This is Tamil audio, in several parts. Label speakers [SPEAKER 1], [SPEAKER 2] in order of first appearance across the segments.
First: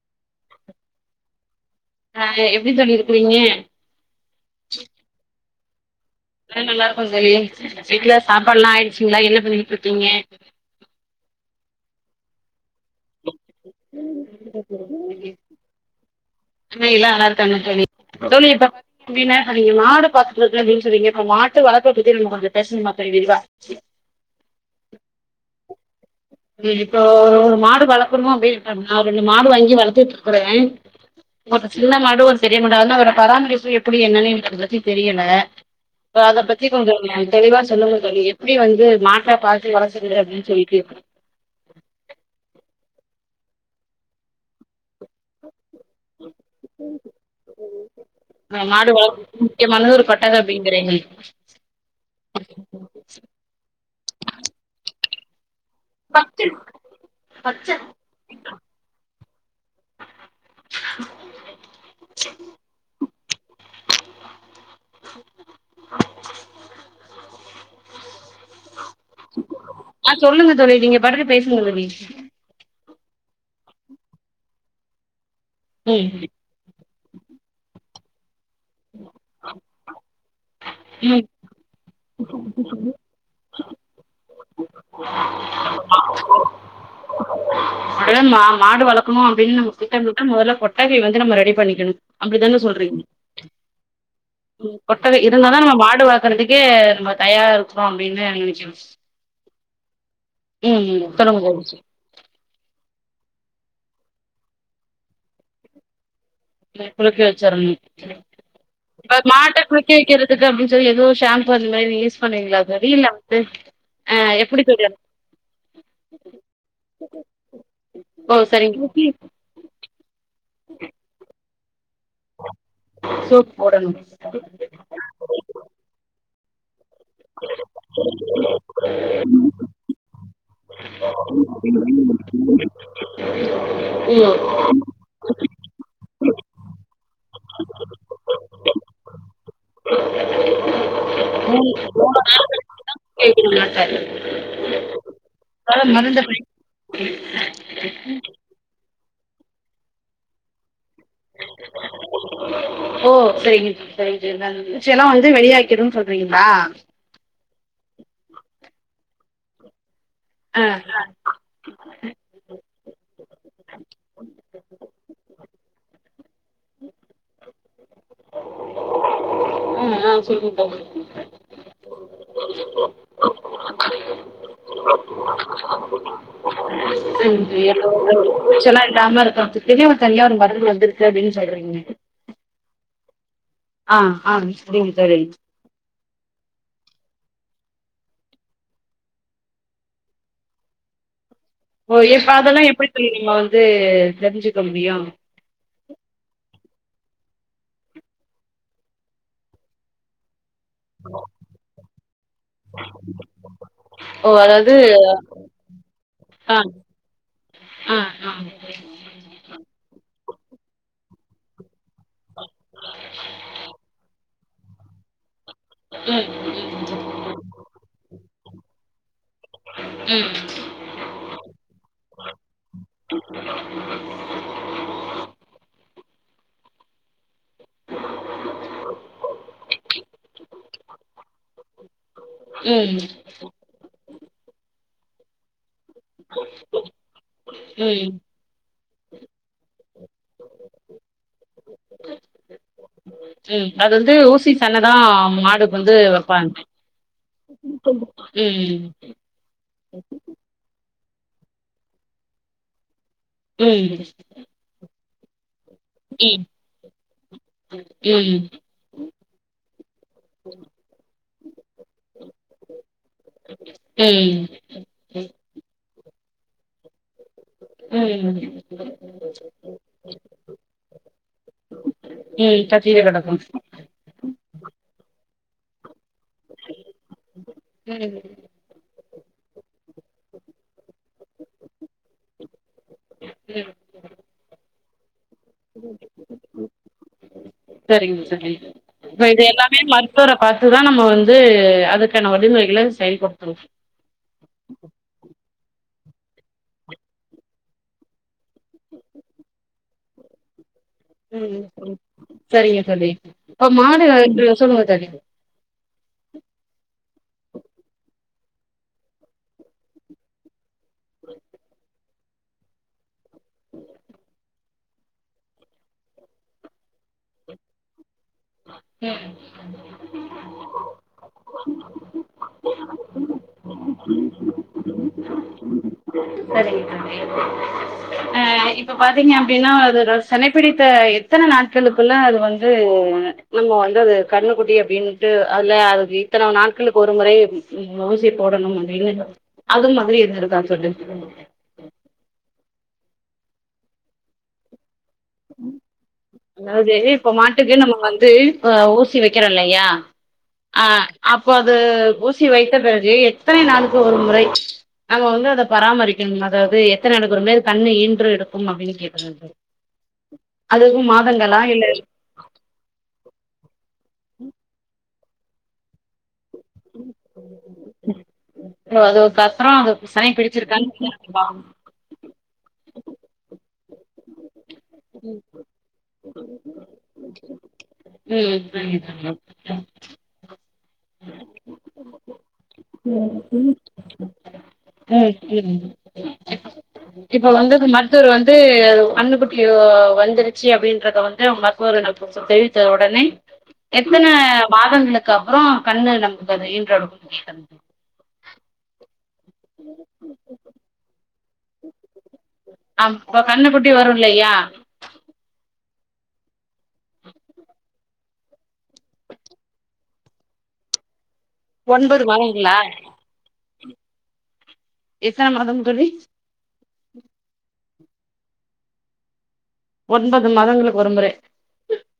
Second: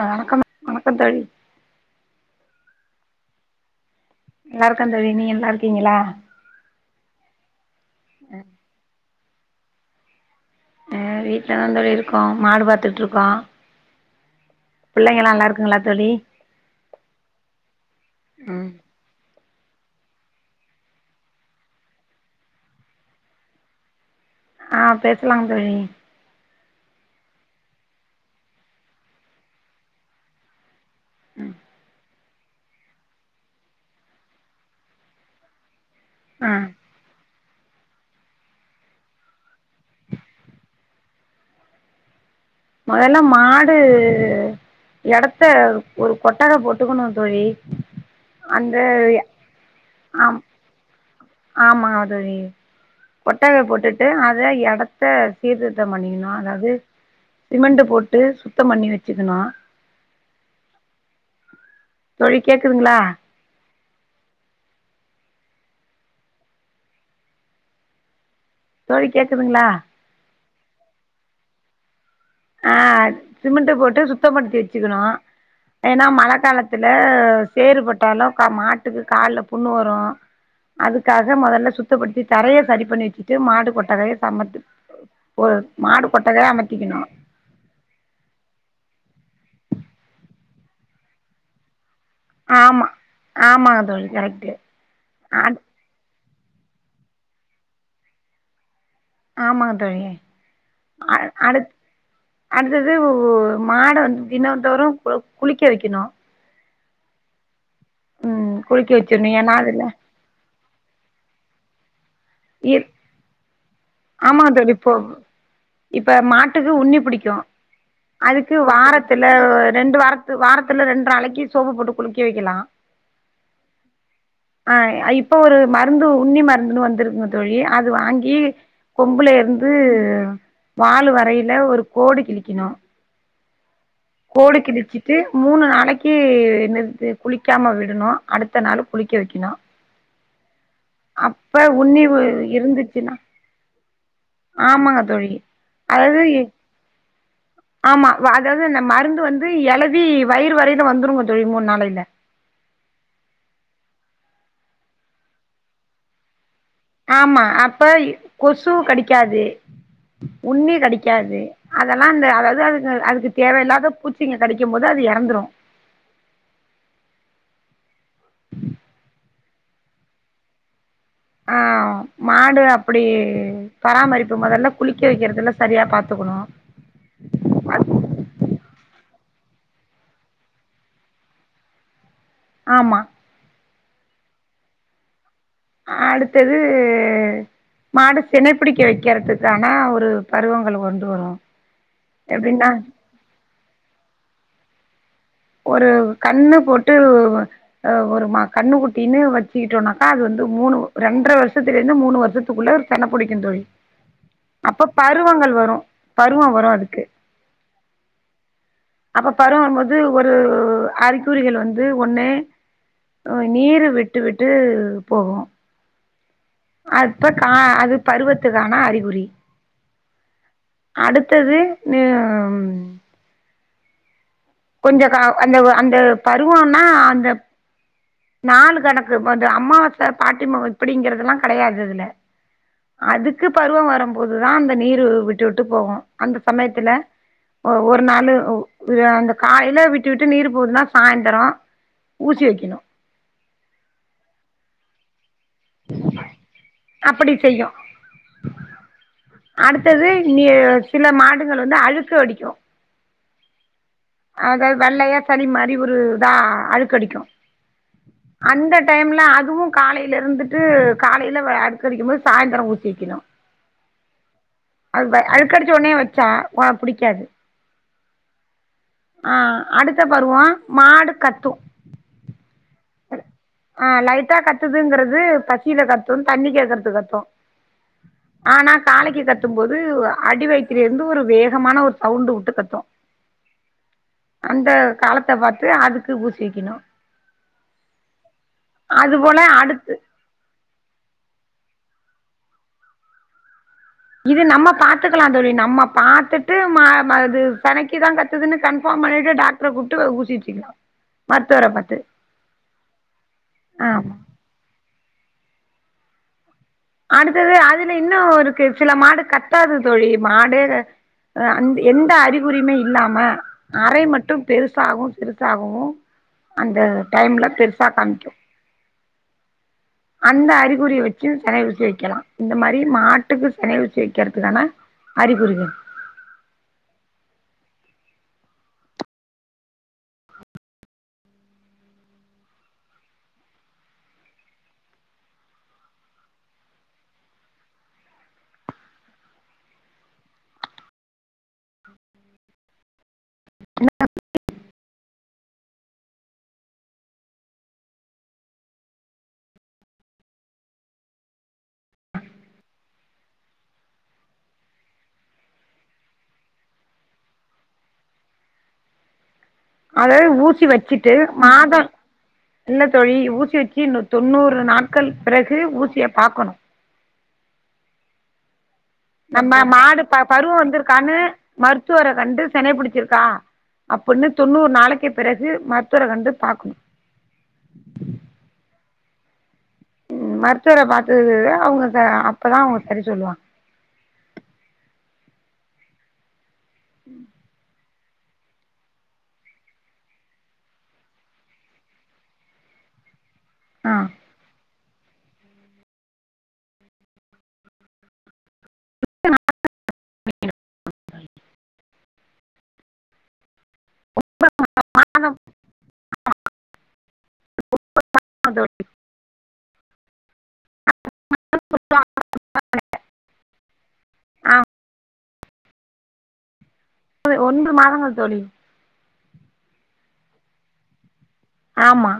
[SPEAKER 1] ஆ வணக்கம் வணக்க தோழி
[SPEAKER 2] ஆ எப்டி தோழி இருக்கிறீங்க
[SPEAKER 1] நால்லா இருக்க தோழி நீங்க நல்லா இருக்கீங்களா
[SPEAKER 2] ஆ நல்லா இருக்கோ தொலி வீட்டுல சாப்பாடுல்லா ஆயிடுச்சுங்களா என்ன பண்ணிகிட் இருக்கீங்க
[SPEAKER 1] அ வீட்டுலதாந்தோழி இருக்கோ மாடு பாத்துட்ருக்கோ
[SPEAKER 2] இல்ல தோழி அ எல்லாரு நல்லா இருக்காங்க தொழி தோழி இப்ப
[SPEAKER 1] ம்
[SPEAKER 2] அப்பின்னா சொன்னிங்க மாடு பாத்துட்றுகே அப்டின் சொன்னிங்கப்ப மாட்டு வளர்ப பத்தி நம்ம கொஞ்சோ பேசினுமா தொழி விரிவா
[SPEAKER 1] ஆ பேசலாங் தொழி
[SPEAKER 2] இப்போ ஒரு மாடு வளக்குறமோ அப்டின் ருக்கா நா ரெண்டு மாடு வாங்கி வளத்துட்ருக்குறே ஒரு சின்ன மாடு ஒர்ஸ் பெரியமாடு அதா வேற பராமரிப்பு எப்டி என்னன்னு எனக்கு அத பத்தி தெரியல சோ அத
[SPEAKER 1] ஆ
[SPEAKER 2] பத்தி கொஞ்சோம் தெளிவா சொல்லுங்க தோலி எப்டி வந்து மாட்டா பாத்து வளச்சுதுற அப்டின் சொல்லிட்டு [inaudible]
[SPEAKER 1] முதல்லா மாடு எடத்த ஒரு கொட்டக போட்டுக்கணு தொழி
[SPEAKER 2] ஆ
[SPEAKER 1] அந்த ஆம்
[SPEAKER 2] திரேய்மை
[SPEAKER 1] ஆமா அதொழி கொட்டகை போட்டுட்டு அத எடத்த சீர்திருதோ பண்ணிக்கணு அதாவுது சிமெண்ட்ட போட்டு சுத்தம் பண்ணி வச்சுக்கணு தோழி கேக்குதுங்களா தோழி கேக்குதுங்களா
[SPEAKER 2] ஆ சொல்லுங்க தோழி நீங்க பாடுகு பேசுங்க தொழி
[SPEAKER 1] ஆ சிமெண்ட்ட் போட்டு சுத்தம் படுத்தி வச்சுக்கணு ஏன்னா
[SPEAKER 2] ம்
[SPEAKER 1] மழ காலத் த்துல சேறுபட்டாலு கா மாட்டுக்கு கால்ல புண்ணு வரு
[SPEAKER 2] ம்
[SPEAKER 1] அதுக்காக மொதல்ல சுத்தப்படுத்தி தரைய சரி பண்ணி வச்சுட்டு மாடு கொட்டகைய சமத்து ஒரு மாடு கொட்டகய அமத்திக்கணு
[SPEAKER 2] அதன் மா மாடு வளக்கணு அப்டின் நம்மதிட்டபோட்டா மொதல்ல கொட்டகை வந்து நம்ம ரெடி பண்ணிக்கணு அப்டிதான
[SPEAKER 1] ஆமா
[SPEAKER 2] சொல்றீங்க
[SPEAKER 1] ஆமாங்க தோழி கரெக்ட்டு
[SPEAKER 2] கொட்டகை
[SPEAKER 1] அட்
[SPEAKER 2] இருந்தாதா நம்ம வாடுவ பாறதுக்கே நம்ம தயாரா இருக்குறோ அப்டின்னு நெனச்ச
[SPEAKER 1] ஆமாங் தோழி
[SPEAKER 2] ம்
[SPEAKER 1] அ
[SPEAKER 2] சொல்லுங்க
[SPEAKER 1] அடுத்
[SPEAKER 2] தோழி
[SPEAKER 1] அடுத்தது மாட வந்து தினோந்தோரு குளிக்க வைக்கணு
[SPEAKER 2] குளிக்கி வச்சுரனு
[SPEAKER 1] ம் குளிக்க
[SPEAKER 2] இப்ப அதுக்
[SPEAKER 1] வச்சிர்ணு ஏன்னா
[SPEAKER 2] மாட்ட
[SPEAKER 1] அதுல
[SPEAKER 2] குளிக்க வைக்கிறது துக்கு அப்டின் சொல்லி ஏது ஷேம்பு அந்த மாத்ரி ஈஸ் பன்னீங்களா
[SPEAKER 1] ஈர்
[SPEAKER 2] தொழி இல்ல வந்து அ
[SPEAKER 1] ஆமா
[SPEAKER 2] எப்டி
[SPEAKER 1] தோழி
[SPEAKER 2] தொழி
[SPEAKER 1] இப்போ
[SPEAKER 2] அது
[SPEAKER 1] இப்ப மாட்டுக்கு உண்ணி பிடிக்கு
[SPEAKER 2] ஓ
[SPEAKER 1] அதுக்கு
[SPEAKER 2] சரிங்க
[SPEAKER 1] வாரத்துல ரெண்டு வாரத் வாரத்துல ரெண்டு நாளைக்கி சோப்பு போட்டு குலிக்கே வைக்கலா
[SPEAKER 2] சோப் போடனு
[SPEAKER 1] ஆ இப்போ ஒரு மருந்து உன்னி மருந்துனு வந்துருக் தொழி அது வாங்கி கொம்புலே ருந்து வாலு வர் கையில ஒரு கோடு கிழிக்கணு
[SPEAKER 2] ம்
[SPEAKER 1] கோடு கிழிச்சிட்டு மூணு நாளைக்கு என்னது குளிக்காம விடணு அடுத்த நாள் குளிக்க வெக்கணு அப்ப உன்னிவு இருந்துச்சுனா
[SPEAKER 2] [unintelligible]
[SPEAKER 1] ஆமாங்க தோழி
[SPEAKER 2] மருந்த
[SPEAKER 1] அதாவது
[SPEAKER 2] பயன்
[SPEAKER 1] ஆமா அதாவது இந்த மருந்து வந்து எழதி வயிறு வரையில வந்துருங்க தோழி மூணு நாளையில
[SPEAKER 2] ஓ சரிங்க சரி சரிங்க வெச்சேன்ன எல்லா வந்து வெளியாக்கிடும்னு சொல்றீங்ளா
[SPEAKER 1] ஆமா அப்ப கொசு கடிக்காது
[SPEAKER 2] ஆ
[SPEAKER 1] உண்ணி கடிக்காது அதெல்லா அந்த அதாவது அதுக்கு அதுக்கு தேவயில்லாத பூச்சிங்க கடிக்கு போது அது எறந்துரும்
[SPEAKER 2] ம் ம் சரி தோழி
[SPEAKER 1] ஆ மாடு அப்டி பராமரிப்பு மொதல்ல குளிக்க வைக்கிறதுல்லா சரியா பாத்துக்கணு
[SPEAKER 2] பூச்சல்லா இல்லாம இருக்கறதுக்குனே ஒரு தனியா ஒரு மருந்து வந்திருக்கு அப்டினு சொல்றீங்க
[SPEAKER 1] ஆமா
[SPEAKER 2] ஆ ஆ சரிங் தோழி
[SPEAKER 1] அடுத்தது மாடு சினை பிடிக்க வைக்கிறதுக்கானா ஒரு பருவங்கள் கொண்டு வரு
[SPEAKER 2] ஓ எப்ப அதலா
[SPEAKER 1] எப்டின்னா
[SPEAKER 2] எப்டி தோழி நம்ம வந்து தெரிஞ்சுக்க முடியு
[SPEAKER 1] ஒரு கண்ணு போட்டு அ ஒரு கண்ணுக்குட்டின்னு வச்சுக்கிட்டோனாக்கா அது வந்து மூணு ரெண்ர வருஷத்துல இருந்து மூணு வருஷத்துக்குள்ள ஒரு சென புடிக்கு தோழி
[SPEAKER 2] ஓ அதாவது
[SPEAKER 1] அப்ப பருவங்கள் வரு பருவோ
[SPEAKER 2] ஆ
[SPEAKER 1] வரு அதுக்கு
[SPEAKER 2] ஆ ஆ
[SPEAKER 1] அப்ப பருவ வருபோது ஒரு அரி சூறிகள் வந்து ஒன்னே நீரு விட்டு விட்டு போகு
[SPEAKER 2] ம் ம்
[SPEAKER 1] அத்ப்ப கா அது பருவத்துக்கானா அறிகுறி
[SPEAKER 2] ம்
[SPEAKER 1] அடுத்தது ம் கொஞ்ச கா அந்த அந்த பருவம்னா அந்த நாலு கணக்கு அது அம்மாவாச பாட்டிம இப்டிங்கறதுல்லா கெடயாது இதுல
[SPEAKER 2] ம்
[SPEAKER 1] க்கு பருவம் வருபோதுதா அந்த நீரு விட்டு விட்டு போகு அந்த சமயத்துல ஒ ஒரு
[SPEAKER 2] ம்
[SPEAKER 1] நாளு அந்த காயில விட்டு விட்டு நீர் போதுன்னா சாய்ந்த்ரோ ஊசி வைக்கணு
[SPEAKER 2] ம் அது வந்து ஊசி சென தா மாடு வந்து வப்பாங்க
[SPEAKER 1] அப்படி செய்யு
[SPEAKER 2] ம் ம்
[SPEAKER 1] அடுத்தது இ சில மாடுங்கள் வந்து அழுக்கு வடிக்கு
[SPEAKER 2] ம்
[SPEAKER 1] அதாவது வெள்ளையா சளி மாரி ஒரு இதா
[SPEAKER 2] ம்
[SPEAKER 1] அழுக்கடிக்கு
[SPEAKER 2] ம்
[SPEAKER 1] அந்த டைம்ல அதுவு காலைல இருந்துட்டு காலையில அழுக்கடிக்கும் போது சாய்ந்தரோ ஊசி வைக்கணு
[SPEAKER 2] ம்
[SPEAKER 1] அது அழுக்கடிச்ச உனே வச்சா வா புடிக்காது
[SPEAKER 2] ம்
[SPEAKER 1] ஆ அடுத்த பருவோ மாடு கத்தும்
[SPEAKER 2] ம் கத்தினு கெடக்கும்
[SPEAKER 1] ஆ லைட்டா கத்துதுங்கிறது பசியில கத்தும் தண்ணி கேக்குறதுக் கத்தும் ஆனா காளைக்கி கத்தும் போது அடி வயித்துல இருந்து ஒரு வேகமான ஒரு சவுண்டு உட்டு கத்து
[SPEAKER 2] ம் [inaudible]
[SPEAKER 1] அந்த காலத்த பாத்து அதுக்கு ஊசி வெக்கணு
[SPEAKER 2] சரிங்க சரிங்க
[SPEAKER 1] அது
[SPEAKER 2] இப்ப
[SPEAKER 1] போல
[SPEAKER 2] இது எல்லாமே
[SPEAKER 1] அடுத்து
[SPEAKER 2] மரு த்துவர பாத்துதா நம்ம வந்து அதுக்கான வழிமுறைகள செயல் படுத்தனு
[SPEAKER 1] இது நம்ம பாத்துக்கலா தோழி நம்ம பாத்துட்டு மா ம அது செனைக்கு தா கத்துதுன்னு கன்ஃபார்ம் பண்ணிட்டு டாக் டர கூப்ட்டு ஊசி வெச்சிக்கனு
[SPEAKER 2] ம் ம் செரிங்க தோழி அப்ப மாடு
[SPEAKER 1] ஆமா
[SPEAKER 2] இங்க சொல்லுங்க தோழி
[SPEAKER 1] அடுத்தது அதுல இன்னு இருக்கு சில மாடு கத்தாது தோழி மாடே அந் எந்த அறிகுறியிமே இல்லாம அறை மட்டு பெருசாகு சிறுசாகு அந்த டைம்ல பெருசா காமிக்கு
[SPEAKER 2] [inaudible]
[SPEAKER 1] அந்த அறிகுறிய வெச்சு செனை ஊசி வைக்கலா இந்த மாரி மாட்டுக்கு செனை ஊசி வெக்கற்துக்கான அறிகுறிகள்
[SPEAKER 2] செரிங்க தோழி அ இப்ப பாத்தீங்க அப்டின்னா அது செனை பிடித்த எத்தன நாட்களுக்குள்ள அது வந்து இவங்க வந்து அது கண்ணுக்குட்டி அப்டின்ட்டு அதுல அது இத்தன நாட்களுக்கு ஒரு முறை நீங்க ஊசிய போடணு அது இல்லனா அது மாதிரி எது இருக்கான் [unintelligible]
[SPEAKER 1] [inaudible]
[SPEAKER 2] ம் அதாவது இப்ப மாட்டுக்கு நம்ம வந்து அ ஊசி வெக்கறோ இல்லையா அ அப்போ அது ஊசி வைத்த பிறகு எத்தனை நாளுக்கு ஒரு முறை நம்ம வந்து அத பராமரிக்கணு அதாவது எத்தனை ஆண்டுக்கு ஒருமுறை கண்ணு ஈன்று எடுக்கும் அப்டின்னு கேக்கற தோழி
[SPEAKER 1] அதாவது ஊசி வச்சிட்டு மாதொ
[SPEAKER 2] இல்ல
[SPEAKER 1] இல்ல தோழி ஊசி வெச்சி இன்னு தொண்ணூறு நாட்கள் பிறகு ஊசிய பாக்கணு
[SPEAKER 2] இப்போ அது
[SPEAKER 1] நம்ம
[SPEAKER 2] கத்துறோ அது
[SPEAKER 1] மாடு ப
[SPEAKER 2] சனி
[SPEAKER 1] பருவம்
[SPEAKER 2] பிடிச்சிருக்கான்னு
[SPEAKER 1] வந்திருக்கான்னு
[SPEAKER 2] பார்க்கணும்.
[SPEAKER 1] மருத் துவர கண்டு செனை பிடிச்சிருக்கா அப்பின்னு தொண்ணூறு நாளைக்கு பிறகு மருத்துவர கண்டு பாக்கணு
[SPEAKER 2] ஓகே ஓகே ம் [unintelligible]
[SPEAKER 1] ம் மருத்துவர பாத்ததுதா அவங்ககு அப்பதா அவுங்க
[SPEAKER 2] சரி [inaudible] இப்ப வந்து மருத்துவர் வந்து கன்னு குட்டி வந்துருச்சு அப்டின்றத வந்து மருத்துவரிடம் தெரிவித்த உடனே
[SPEAKER 1] ஆ
[SPEAKER 2] எத்தன மாதங்களுக்கு அப்புறோ கன்னு நம்ளுக்கு அது ஈன்றெடுக்கும் [unintelligible] தோழி.
[SPEAKER 1] [inaudible]
[SPEAKER 2] [inaudible] ஆ ப்ப கன்னுக்குட்டி வரு இல்லையா
[SPEAKER 1] ஆ [inaudible]
[SPEAKER 2] ஒன்பது மாதங்களா
[SPEAKER 1] ஆ
[SPEAKER 2] எத்தன மாதம் தோழி
[SPEAKER 1] ஒன்று மாதங்கள் தோழி
[SPEAKER 2] ஒன்பது மாதங்களுக்கு ஒருமுறை
[SPEAKER 1] ஆமா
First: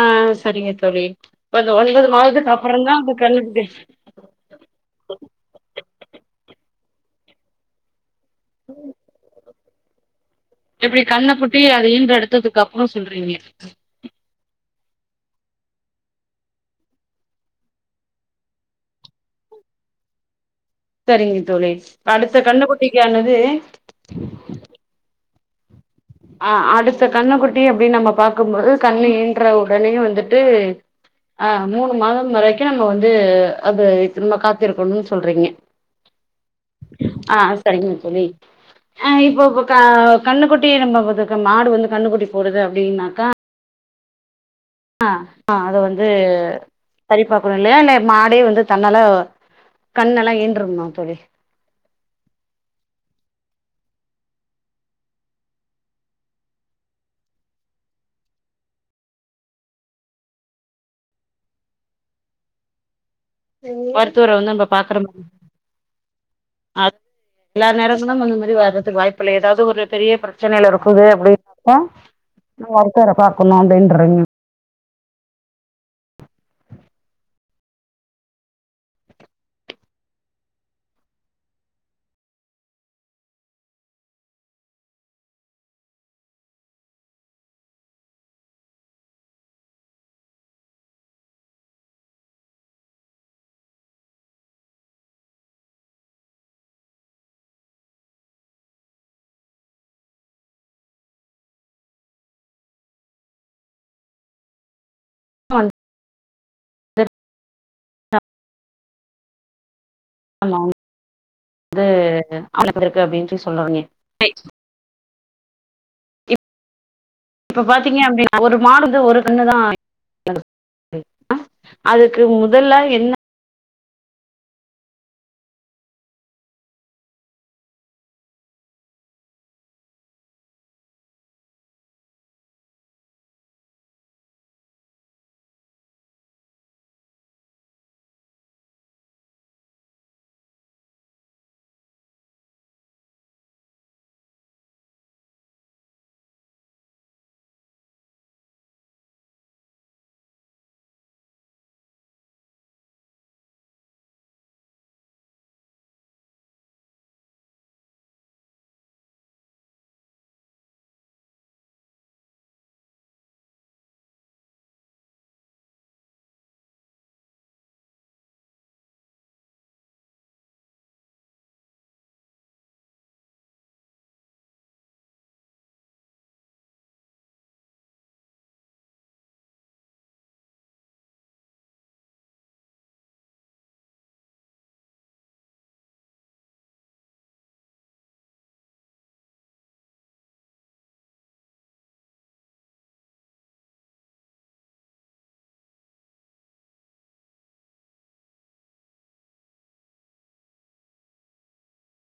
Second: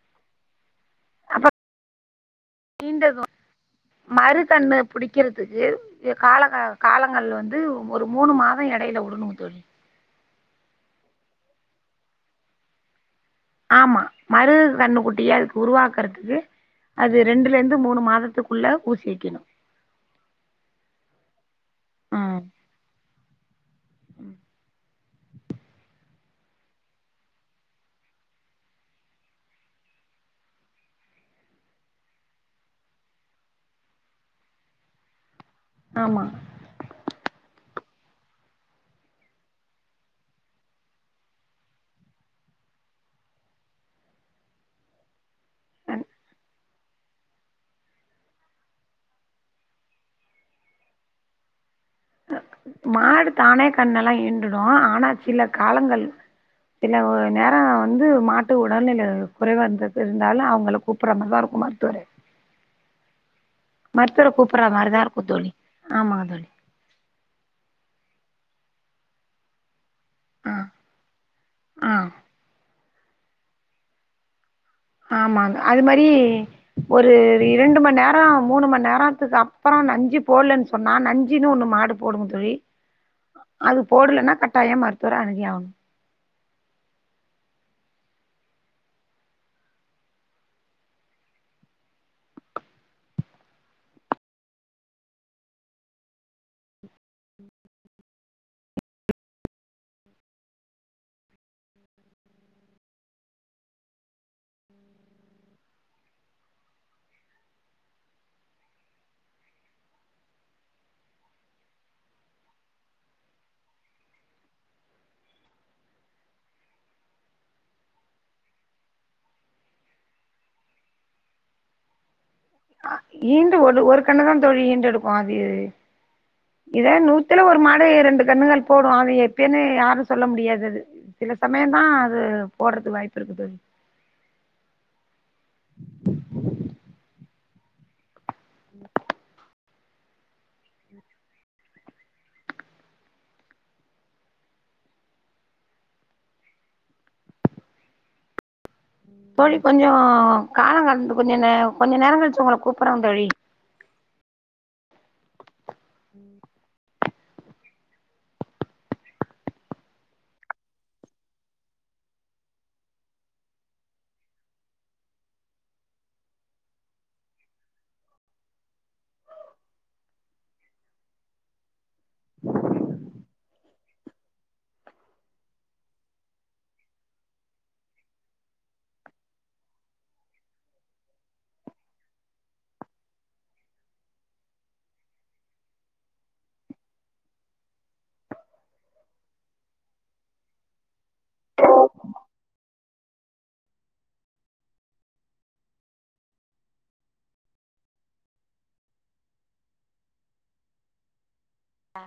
[SPEAKER 2] ஆ செரிங்க தோழி
[SPEAKER 1] அப்ப
[SPEAKER 2] இப்ப இந்த ஒன்பது மாதத்துக்கு அப்புறந்தா அந்த கன்னுக்குட்டி
[SPEAKER 1] மறுகண்ணு புடிக்கிறதுக்கு காலக காலங்கள் வந்து ஒரு மூணு மாதம் இடையில விடனும் தோழி
[SPEAKER 2] எது கண்ண குட்டி அது ஈன்ற எடுத்ததுக்கு அப்பறம் சொல்றீங்க
[SPEAKER 1] ஆமா மறு கண்ணு குட்டிய அதுக்கு உருவாக்குறதுக்கு அது ரெண்டுல இருந்து மூணு மாதத்துக்குள்ள ஊசி வைக்கணும்.
[SPEAKER 2] சேரிங்க தோழி அடுத்த கண்ணுகுட்டிக்கானது அ அடுத்த கண்ணுக்குட்டி அப்டின்னு நம்ம பாக்கும்போது கண்ணு ஈன்ற உடனேயே வந்துட்டு ஆ மூணு மாதம் வரைக்கும் நம்ம வந்து அது திரும்ப காத்திருக்கணும்னு சொல்றீங்க
[SPEAKER 1] ஆமா
[SPEAKER 2] ஆ சேரிங்க தோழி ஆ இப்போ இப்ப கன்னுக்குட்டி நம்ம ஒருதக்க மாடு வந்து கன்னுக்குடி போடுது அப்டின்னாக்கா ஆ ஆ அத வந்து சரி பார்க்கணும் இல்லையா இல்ல மாடே வந்து தன்னால கண்ணெல்லாம் ஈன்றுமா தோழி
[SPEAKER 1] மாடு தானே கன்னெல்லாம் ஈன்றுடும் ஆன சில காலங்கள் இல்ல நேரம் வந்து மாட்டுக்கு உடல்நிலை குறைவா இருந்தது இருந்தாலும் அவங்கள கூப்பிட மாரி தான் இருக்குமா மருத்துவரை
[SPEAKER 2] மருத்துவரை வந்து நம்ம
[SPEAKER 1] கூப்பிட்ற மாதிரி
[SPEAKER 2] பார்ககற
[SPEAKER 1] தான்
[SPEAKER 2] மாரி இருக்கும்
[SPEAKER 1] தோழி ஆமாங்க தோழி
[SPEAKER 2] ஆ எல்லா நேரமும் அந்த மாரி வர்றதுக்கு வாய்ப்பு இல்ல ஏதாவது ஒரு பெரிய பிரச்
[SPEAKER 1] ஆ
[SPEAKER 2] பிரச்சனைல இருக்குது அப்டின்னா அப்ப
[SPEAKER 1] ஆ
[SPEAKER 2] நம் மருத்துவரை பார்க்கனும் அப்டின்றது
[SPEAKER 1] ஆமாங்க அது மாரி ஒரு இரண்டு மணி நேரோ மூணு மணி நேரத்துக்கு அப்பறம் நஞ்சு போடலன் சொன்னா நஞ்சின்னு ஒன்னு மாடு போடுங்க தோழி
[SPEAKER 2] ஆ
[SPEAKER 1] அது போடலன்னா கட்டாயம் மருத்துவரை அனுகி ஆகனும்
[SPEAKER 2] ட்ரால் ஆமா அது ஆளுங்கடத்திறதுக்கு அப்டின் சொல்லுவோமே இப்போ பார்த்தீங்கன்னா அப்டின்னா ஒரு மாடுக்கு ஒரு கன்று தான் அதுக்கு முதல என்ன
[SPEAKER 1] ஈன்டு ஒரு ஒரு கன்னு தான் தோழி ஈன்டு எடுக்கும் அது இதே நூத்துல ஒருமாடு ரெண்டு கன்னுகள் போடும் அது எப்பயேன்னு யாரும் சொல்ல முடியாதது அது சில சமயம் தான் அது போடுறதுக்கு வாய்ப்பு இருக்கு தோழி உ தோழி கொஞ்சம் காலம் கடந்து கொஞ்ச நே கொஞ்ச நேரம் கழிச்சு உங்களை கூப்பிடுறோன் தோழி ம் ஆ